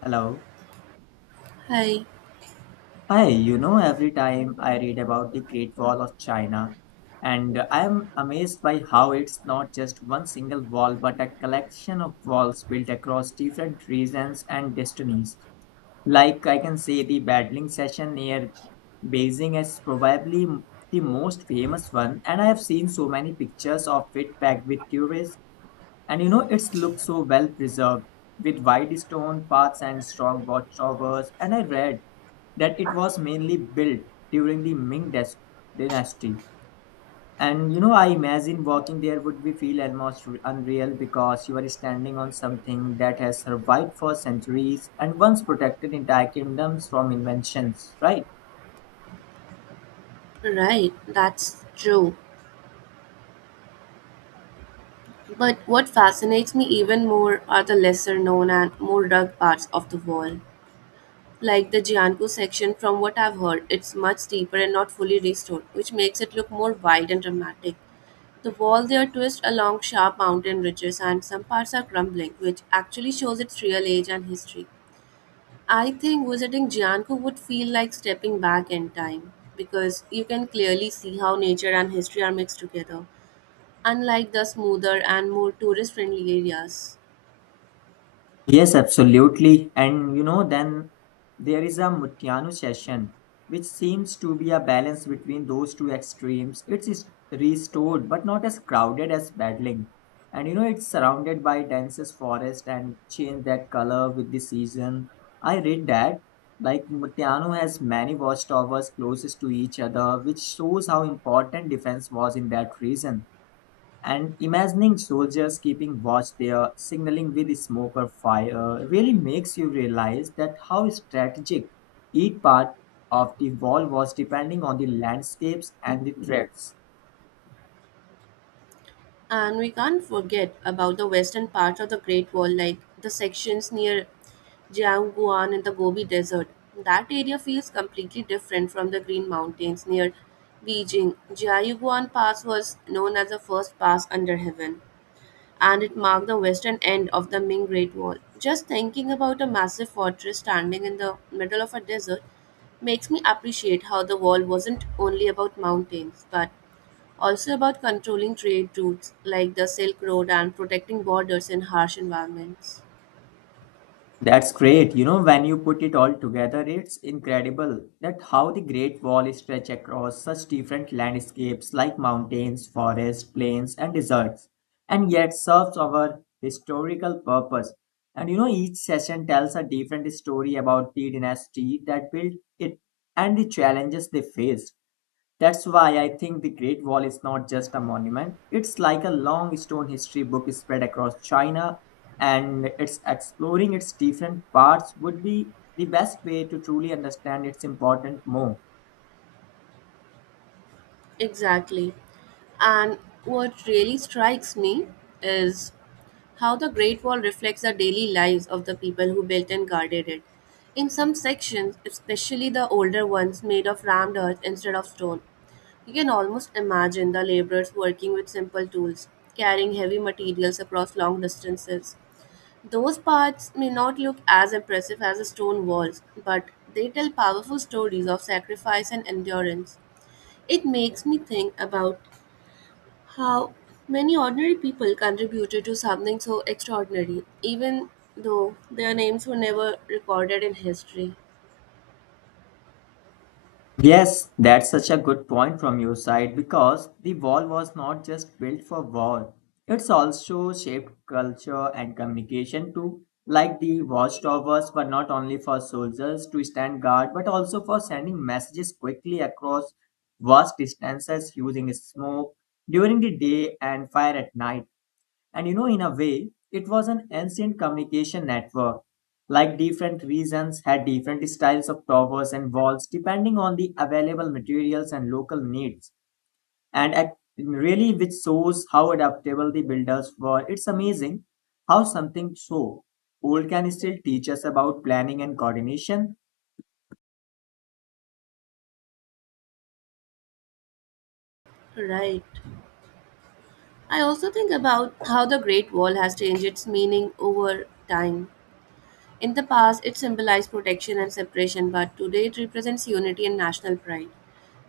Hello. Hi, Hi, every time I read about the Great Wall of China, and I am amazed by how it's not just one single wall, but a collection of walls built across different regions and destinies. Like I can say, the battling session near Beijing is probably the most famous one, and I have seen so many pictures of it packed with tourists, and it's looked so well preserved with wide stone paths and strong watchtowers. And I read that it was mainly built during the dynasty. And I imagine walking there would be feel almost unreal because you are standing on something that has survived for centuries and once protected entire kingdoms from inventions, right? right, that's true. But what fascinates me even more are the lesser known and more rugged parts of the wall. Like the Jiangu section, from what I've heard, it's much steeper and not fully restored, which makes it look more wide and dramatic. The wall there twists along sharp mountain ridges, and some parts are crumbling, which actually shows its real age and history. I think visiting Jiangu would feel like stepping back in time because you can clearly see how nature and history are mixed together, unlike the smoother and more tourist friendly areas. Yes, absolutely. And then there is a Mutianu session, which seems to be a balance between those two extremes. It's restored, but not as crowded as paddling. And it's surrounded by densest forest and change that color with the season. I read that. Like Mutianu has many watchtowers closest to each other, which shows how important defense was in that region. And imagining soldiers keeping watch there, signaling with smoke or fire, really makes you realize that how strategic each part of the wall was depending on the landscapes and the threats. And we can't forget about the western part of the Great Wall, like the sections near Jiangguan and the Gobi Desert. That area feels completely different from the Green Mountains near Beijing. Jiangguan Pass was known as the first pass under heaven, and it marked the western end of the Ming Great Wall. Just thinking about a massive fortress standing in the middle of a desert makes me appreciate how the wall wasn't only about mountains, but also about controlling trade routes like the Silk Road and protecting borders in harsh environments. That's great. You know, when you put it all together, it's incredible that how the Great Wall stretch across such different landscapes like mountains, forests, plains, and deserts, and yet serves our historical purpose. And each session tells a different story about the dynasty that built it and the challenges they faced. That's why I think the Great Wall is not just a monument. It's like a long stone history book spread across China, and it's exploring its different parts would be the best way to truly understand its important more. Exactly. And what really strikes me is how the Great Wall reflects the daily lives of the people who built and guarded it. In some sections, especially the older ones made of rammed earth instead of stone, you can almost imagine the laborers working with simple tools, carrying heavy materials across long distances. Those parts may not look as impressive as the stone walls, but they tell powerful stories of sacrifice and endurance. It makes me think about how many ordinary people contributed to something so extraordinary, even though their names were never recorded in history. Yes, that's such a good point from your side because the wall was not just built for war. It's also shaped culture and communication too. Like the watchtowers were not only for soldiers to stand guard but also for sending messages quickly across vast distances using smoke during the day and fire at night. And in a way, it was an ancient communication network. Like different regions had different styles of towers and walls depending on the available materials and local needs. And really, which shows how adaptable the builders were. It's amazing how something so old can still teach us about planning and coordination. Right. I also think about how the Great Wall has changed its meaning over time. In the past, it symbolized protection and separation, but today it represents unity and national pride.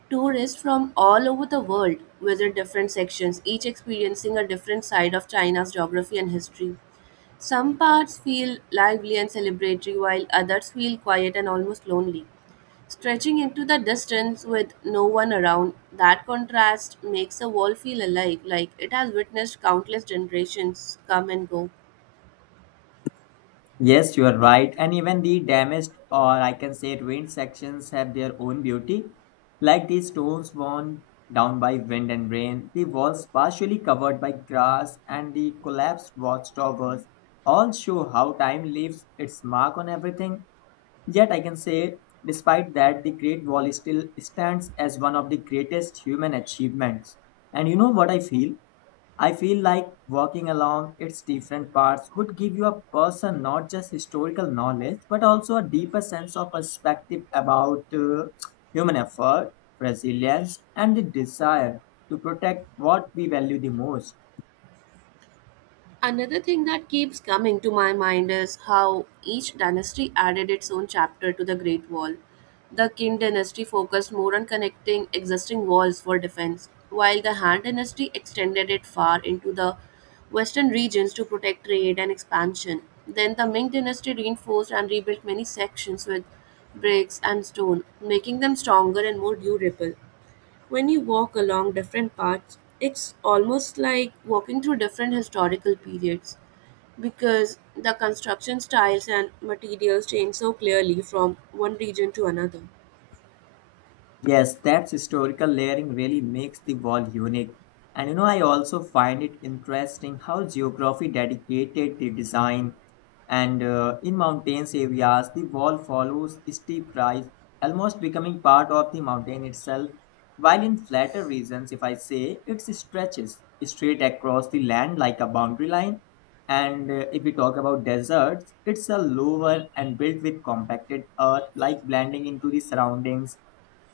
Tourists from all over the world visit different sections, each experiencing a different side of China's geography and history. Some parts feel lively and celebratory, while others feel quiet and almost lonely. Stretching into the distance with no one around, that contrast makes the wall feel alive, like it has witnessed countless generations come and go. Yes, you are right. And even the damaged or I can say ruined sections have their own beauty. Like the stones worn down by wind and rain, the walls partially covered by grass, and the collapsed watchtowers all show how time leaves its mark on everything. Yet I can say, despite that, the Great Wall still stands as one of the greatest human achievements. And you know what I feel? I feel like walking along its different parts would give you a person not just historical knowledge but also a deeper sense of perspective about human effort, resilience, and the desire to protect what we value the most. Another thing that keeps coming to my mind is how each dynasty added its own chapter to the Great Wall. The Qin dynasty focused more on connecting existing walls for defense, while the Han dynasty extended it far into the western regions to protect trade and expansion. Then the Ming dynasty reinforced and rebuilt many sections with bricks and stone, making them stronger and more durable. When you walk along different paths, it's almost like walking through different historical periods because the construction styles and materials change so clearly from one region to another. Yes, that historical layering really makes the wall unique. And I also find it interesting how geography dedicated the design. And in mountains areas, the wall follows steep rise, almost becoming part of the mountain itself. While in flatter regions, if I say, it stretches straight across the land like a boundary line. And if we talk about deserts, it's a lower and built with compacted earth, like blending into the surroundings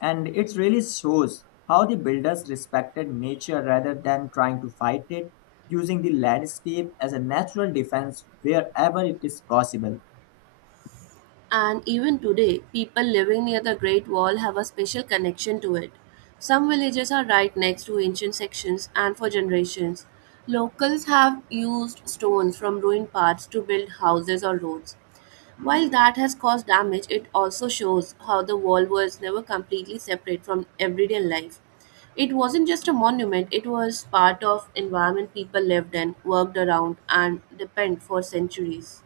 and it really shows how the builders respected nature rather than trying to fight it, using the landscape as a natural defense wherever it is possible. And even today, people living near the Great Wall have a special connection to it. Some villages are right next to ancient sections, and for generations, locals have used stones from ruined parts to build houses or roads. While that has caused damage, it also shows how the wall was never completely separate from everyday life. It wasn't just a monument, it was part of environment people lived in, worked around and depend for centuries.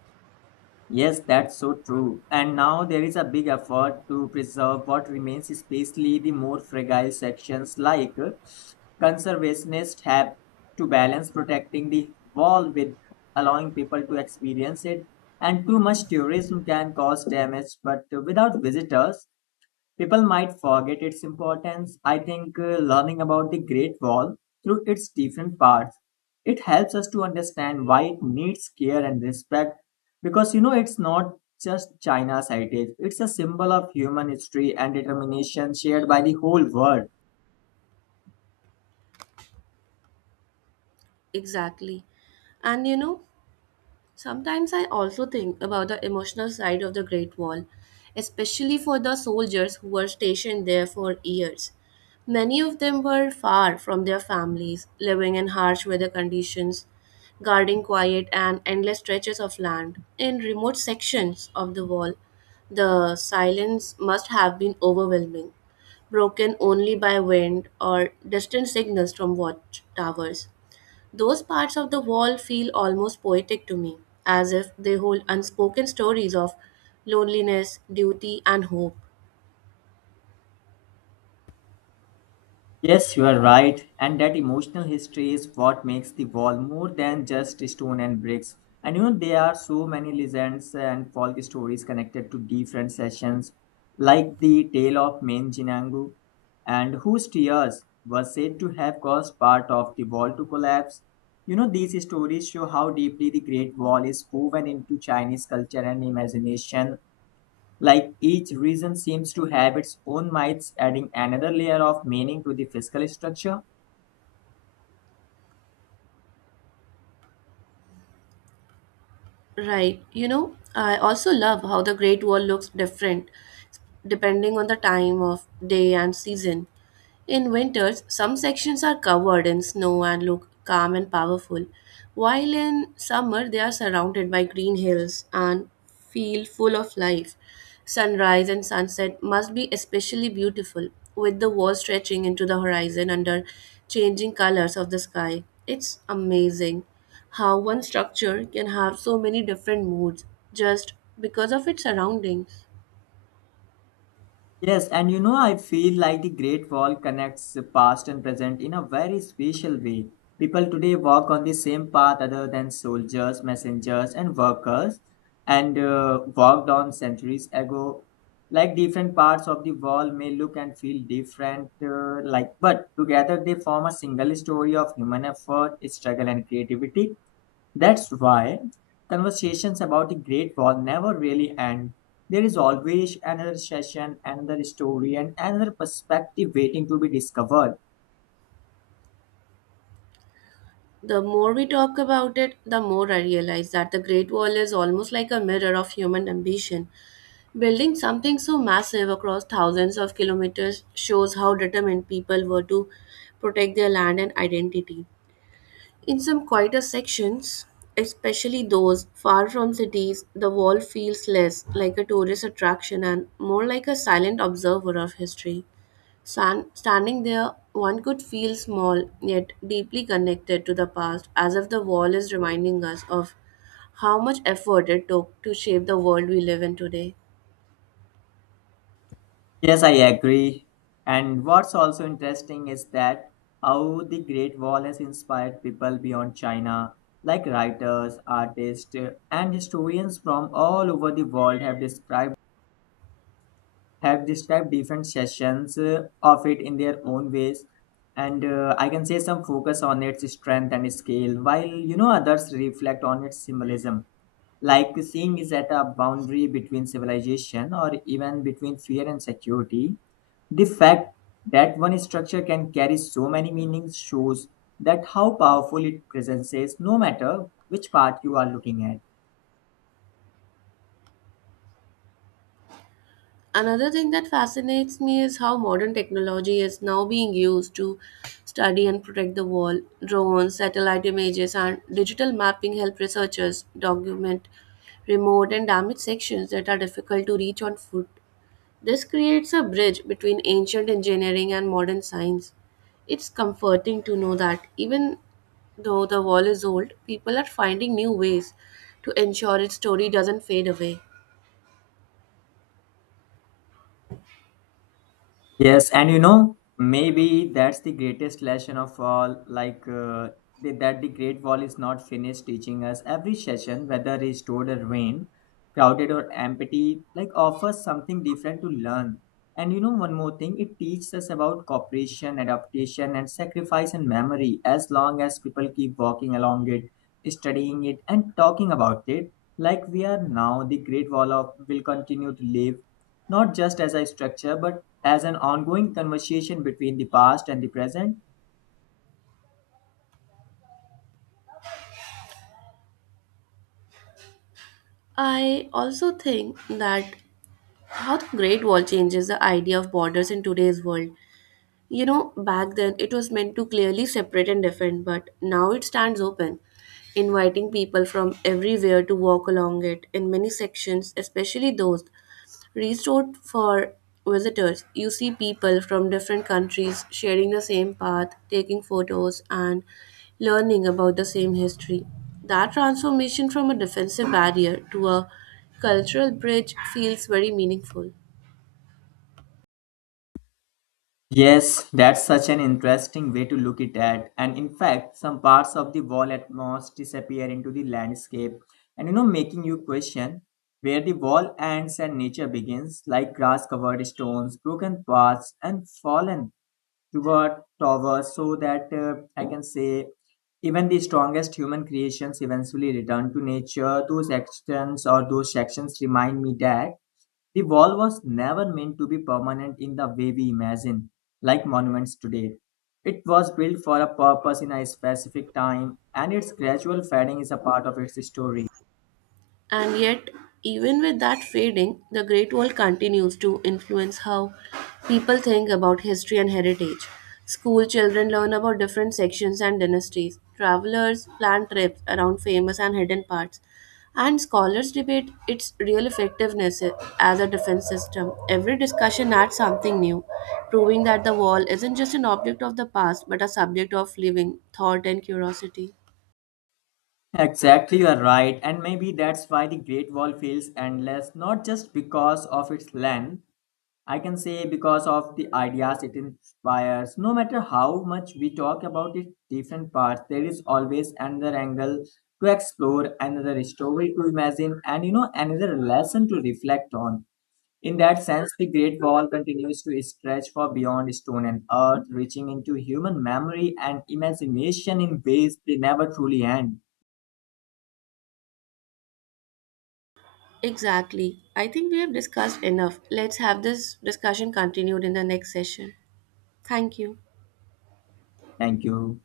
Yes, that's so true. And now there is a big effort to preserve what remains, especially the more fragile sections like conservationists have to balance protecting the wall with allowing people to experience it. And too much tourism can cause damage, but without visitors, people might forget its importance. I think learning about the Great Wall through its different parts it helps us to understand why it needs care and respect because it's not just China's heritage. It's a symbol of human history and determination shared by the whole world. Exactly. And you know, sometimes I also think about the emotional side of the Great Wall, especially for the soldiers who were stationed there for years. Many of them were far from their families, living in harsh weather conditions, guarding quiet and endless stretches of land. In remote sections of the wall, the silence must have been overwhelming, broken only by wind or distant signals from watchtowers. Those parts of the wall feel almost poetic to me, as if they hold unspoken stories of loneliness, duty, and hope. Yes, you are right, and that emotional history is what makes the wall more than just stone and bricks. And there are so many legends and folk stories connected to different sessions, like the tale of Menjinangu, and whose tears were said to have caused part of the wall to collapse. You know, these stories show how deeply the Great Wall is woven into Chinese culture and imagination like each region seems to have its own myths, adding another layer of meaning to the fiscal structure. Right, you know, I also love how the Great Wall looks different depending on the time of day and season. In winters, some sections are covered in snow and look calm and powerful, while in summer they are surrounded by green hills and feel full of life. Sunrise and sunset must be especially beautiful, with the walls stretching into the horizon under changing colors of the sky. It's amazing how one structure can have so many different moods just because of its surroundings. Yes, and I feel like the Great Wall connects the past and present in a very special way. People today walk on the same path other than soldiers, messengers, and workers, and walked on centuries ago. Like different parts of the wall may look and feel different, but together they form a single story of human effort, struggle, and creativity. That's why conversations about the Great Wall never really end. There is always another session, another story, and another perspective waiting to be discovered. The more we talk about it, the more I realize that the Great Wall is almost like a mirror of human ambition. Building something so massive across thousands of kilometers shows how determined people were to protect their land and identity. In some quieter sections, especially those far from cities, the wall feels less like a tourist attraction and more like a silent observer of history. Standing there, one could feel small yet deeply connected to the past, as if the wall is reminding us of how much effort it took to shape the world we live in today. Yes, I agree. And what's also interesting is that how the Great Wall has inspired people beyond China, like writers, artists, and historians from all over the world have described different sessions of it in their own ways and I can say some focus on its strength and scale while others reflect on its symbolism, like seeing is at a boundary between civilization or even between fear and security. The fact that one structure can carry so many meanings shows that how powerful it presents is no matter which part you are looking at. Another thing that fascinates me is how modern technology is now being used to study and protect the wall. Drones, satellite images, and digital mapping help researchers document remote and damaged sections that are difficult to reach on foot. This creates a bridge between ancient engineering and modern science. It's comforting to know that even though the wall is old, people are finding new ways to ensure its story doesn't fade away. Yes, and maybe that's the greatest lesson of all. Like the Great Wall is not finished teaching us. Every session, whether restored or ruined, crowded or empty, like offers something different to learn. And one more thing, it teaches us about cooperation, adaptation, and sacrifice and memory. As long as people keep walking along it, studying it, and talking about it, like we are now, the Great Wall of will continue to live not just as a structure but as an ongoing conversation between the past and the present? I also think that how the Great Wall changes the idea of borders in today's world. You know, back then it was meant to clearly separate and defend, but now it stands open, inviting people from everywhere to walk along it in many sections, especially those restored for visitors. You see people from different countries sharing the same path, taking photos, and learning about the same history. That transformation from a defensive barrier to a cultural bridge feels very meaningful. Yes, that's such an interesting way to look it at. And in fact, some parts of the wall at once disappear into the landscape, and making you question where the wall ends and nature begins, like grass covered stones, broken paths, and fallen toward towers, so that I can say even the strongest human creations eventually return to nature. Those actions or those sections remind me that the wall was never meant to be permanent in the way we imagine, like monuments today. It was built for a purpose in a specific time, and its gradual fading is a part of its story. And yet, even with that fading, the Great Wall continues to influence how people think about history and heritage. School children learn about different sections and dynasties. Travelers plan trips around famous and hidden parts. And scholars debate its real effectiveness as a defense system. Every discussion adds something new, proving that the wall isn't just an object of the past but a subject of living thought and curiosity. Exactly, you are right, and maybe that's why the Great Wall feels endless, not just because of its length, I can say because of the ideas it inspires. No matter how much we talk about its different parts, there is always another angle to explore, another story to imagine, and another lesson to reflect on. In that sense, the Great Wall continues to stretch far beyond stone and earth, reaching into human memory and imagination in ways they never truly end. Exactly. I think we have discussed enough. Let's have this discussion continued in the next session. Thank you. Thank you.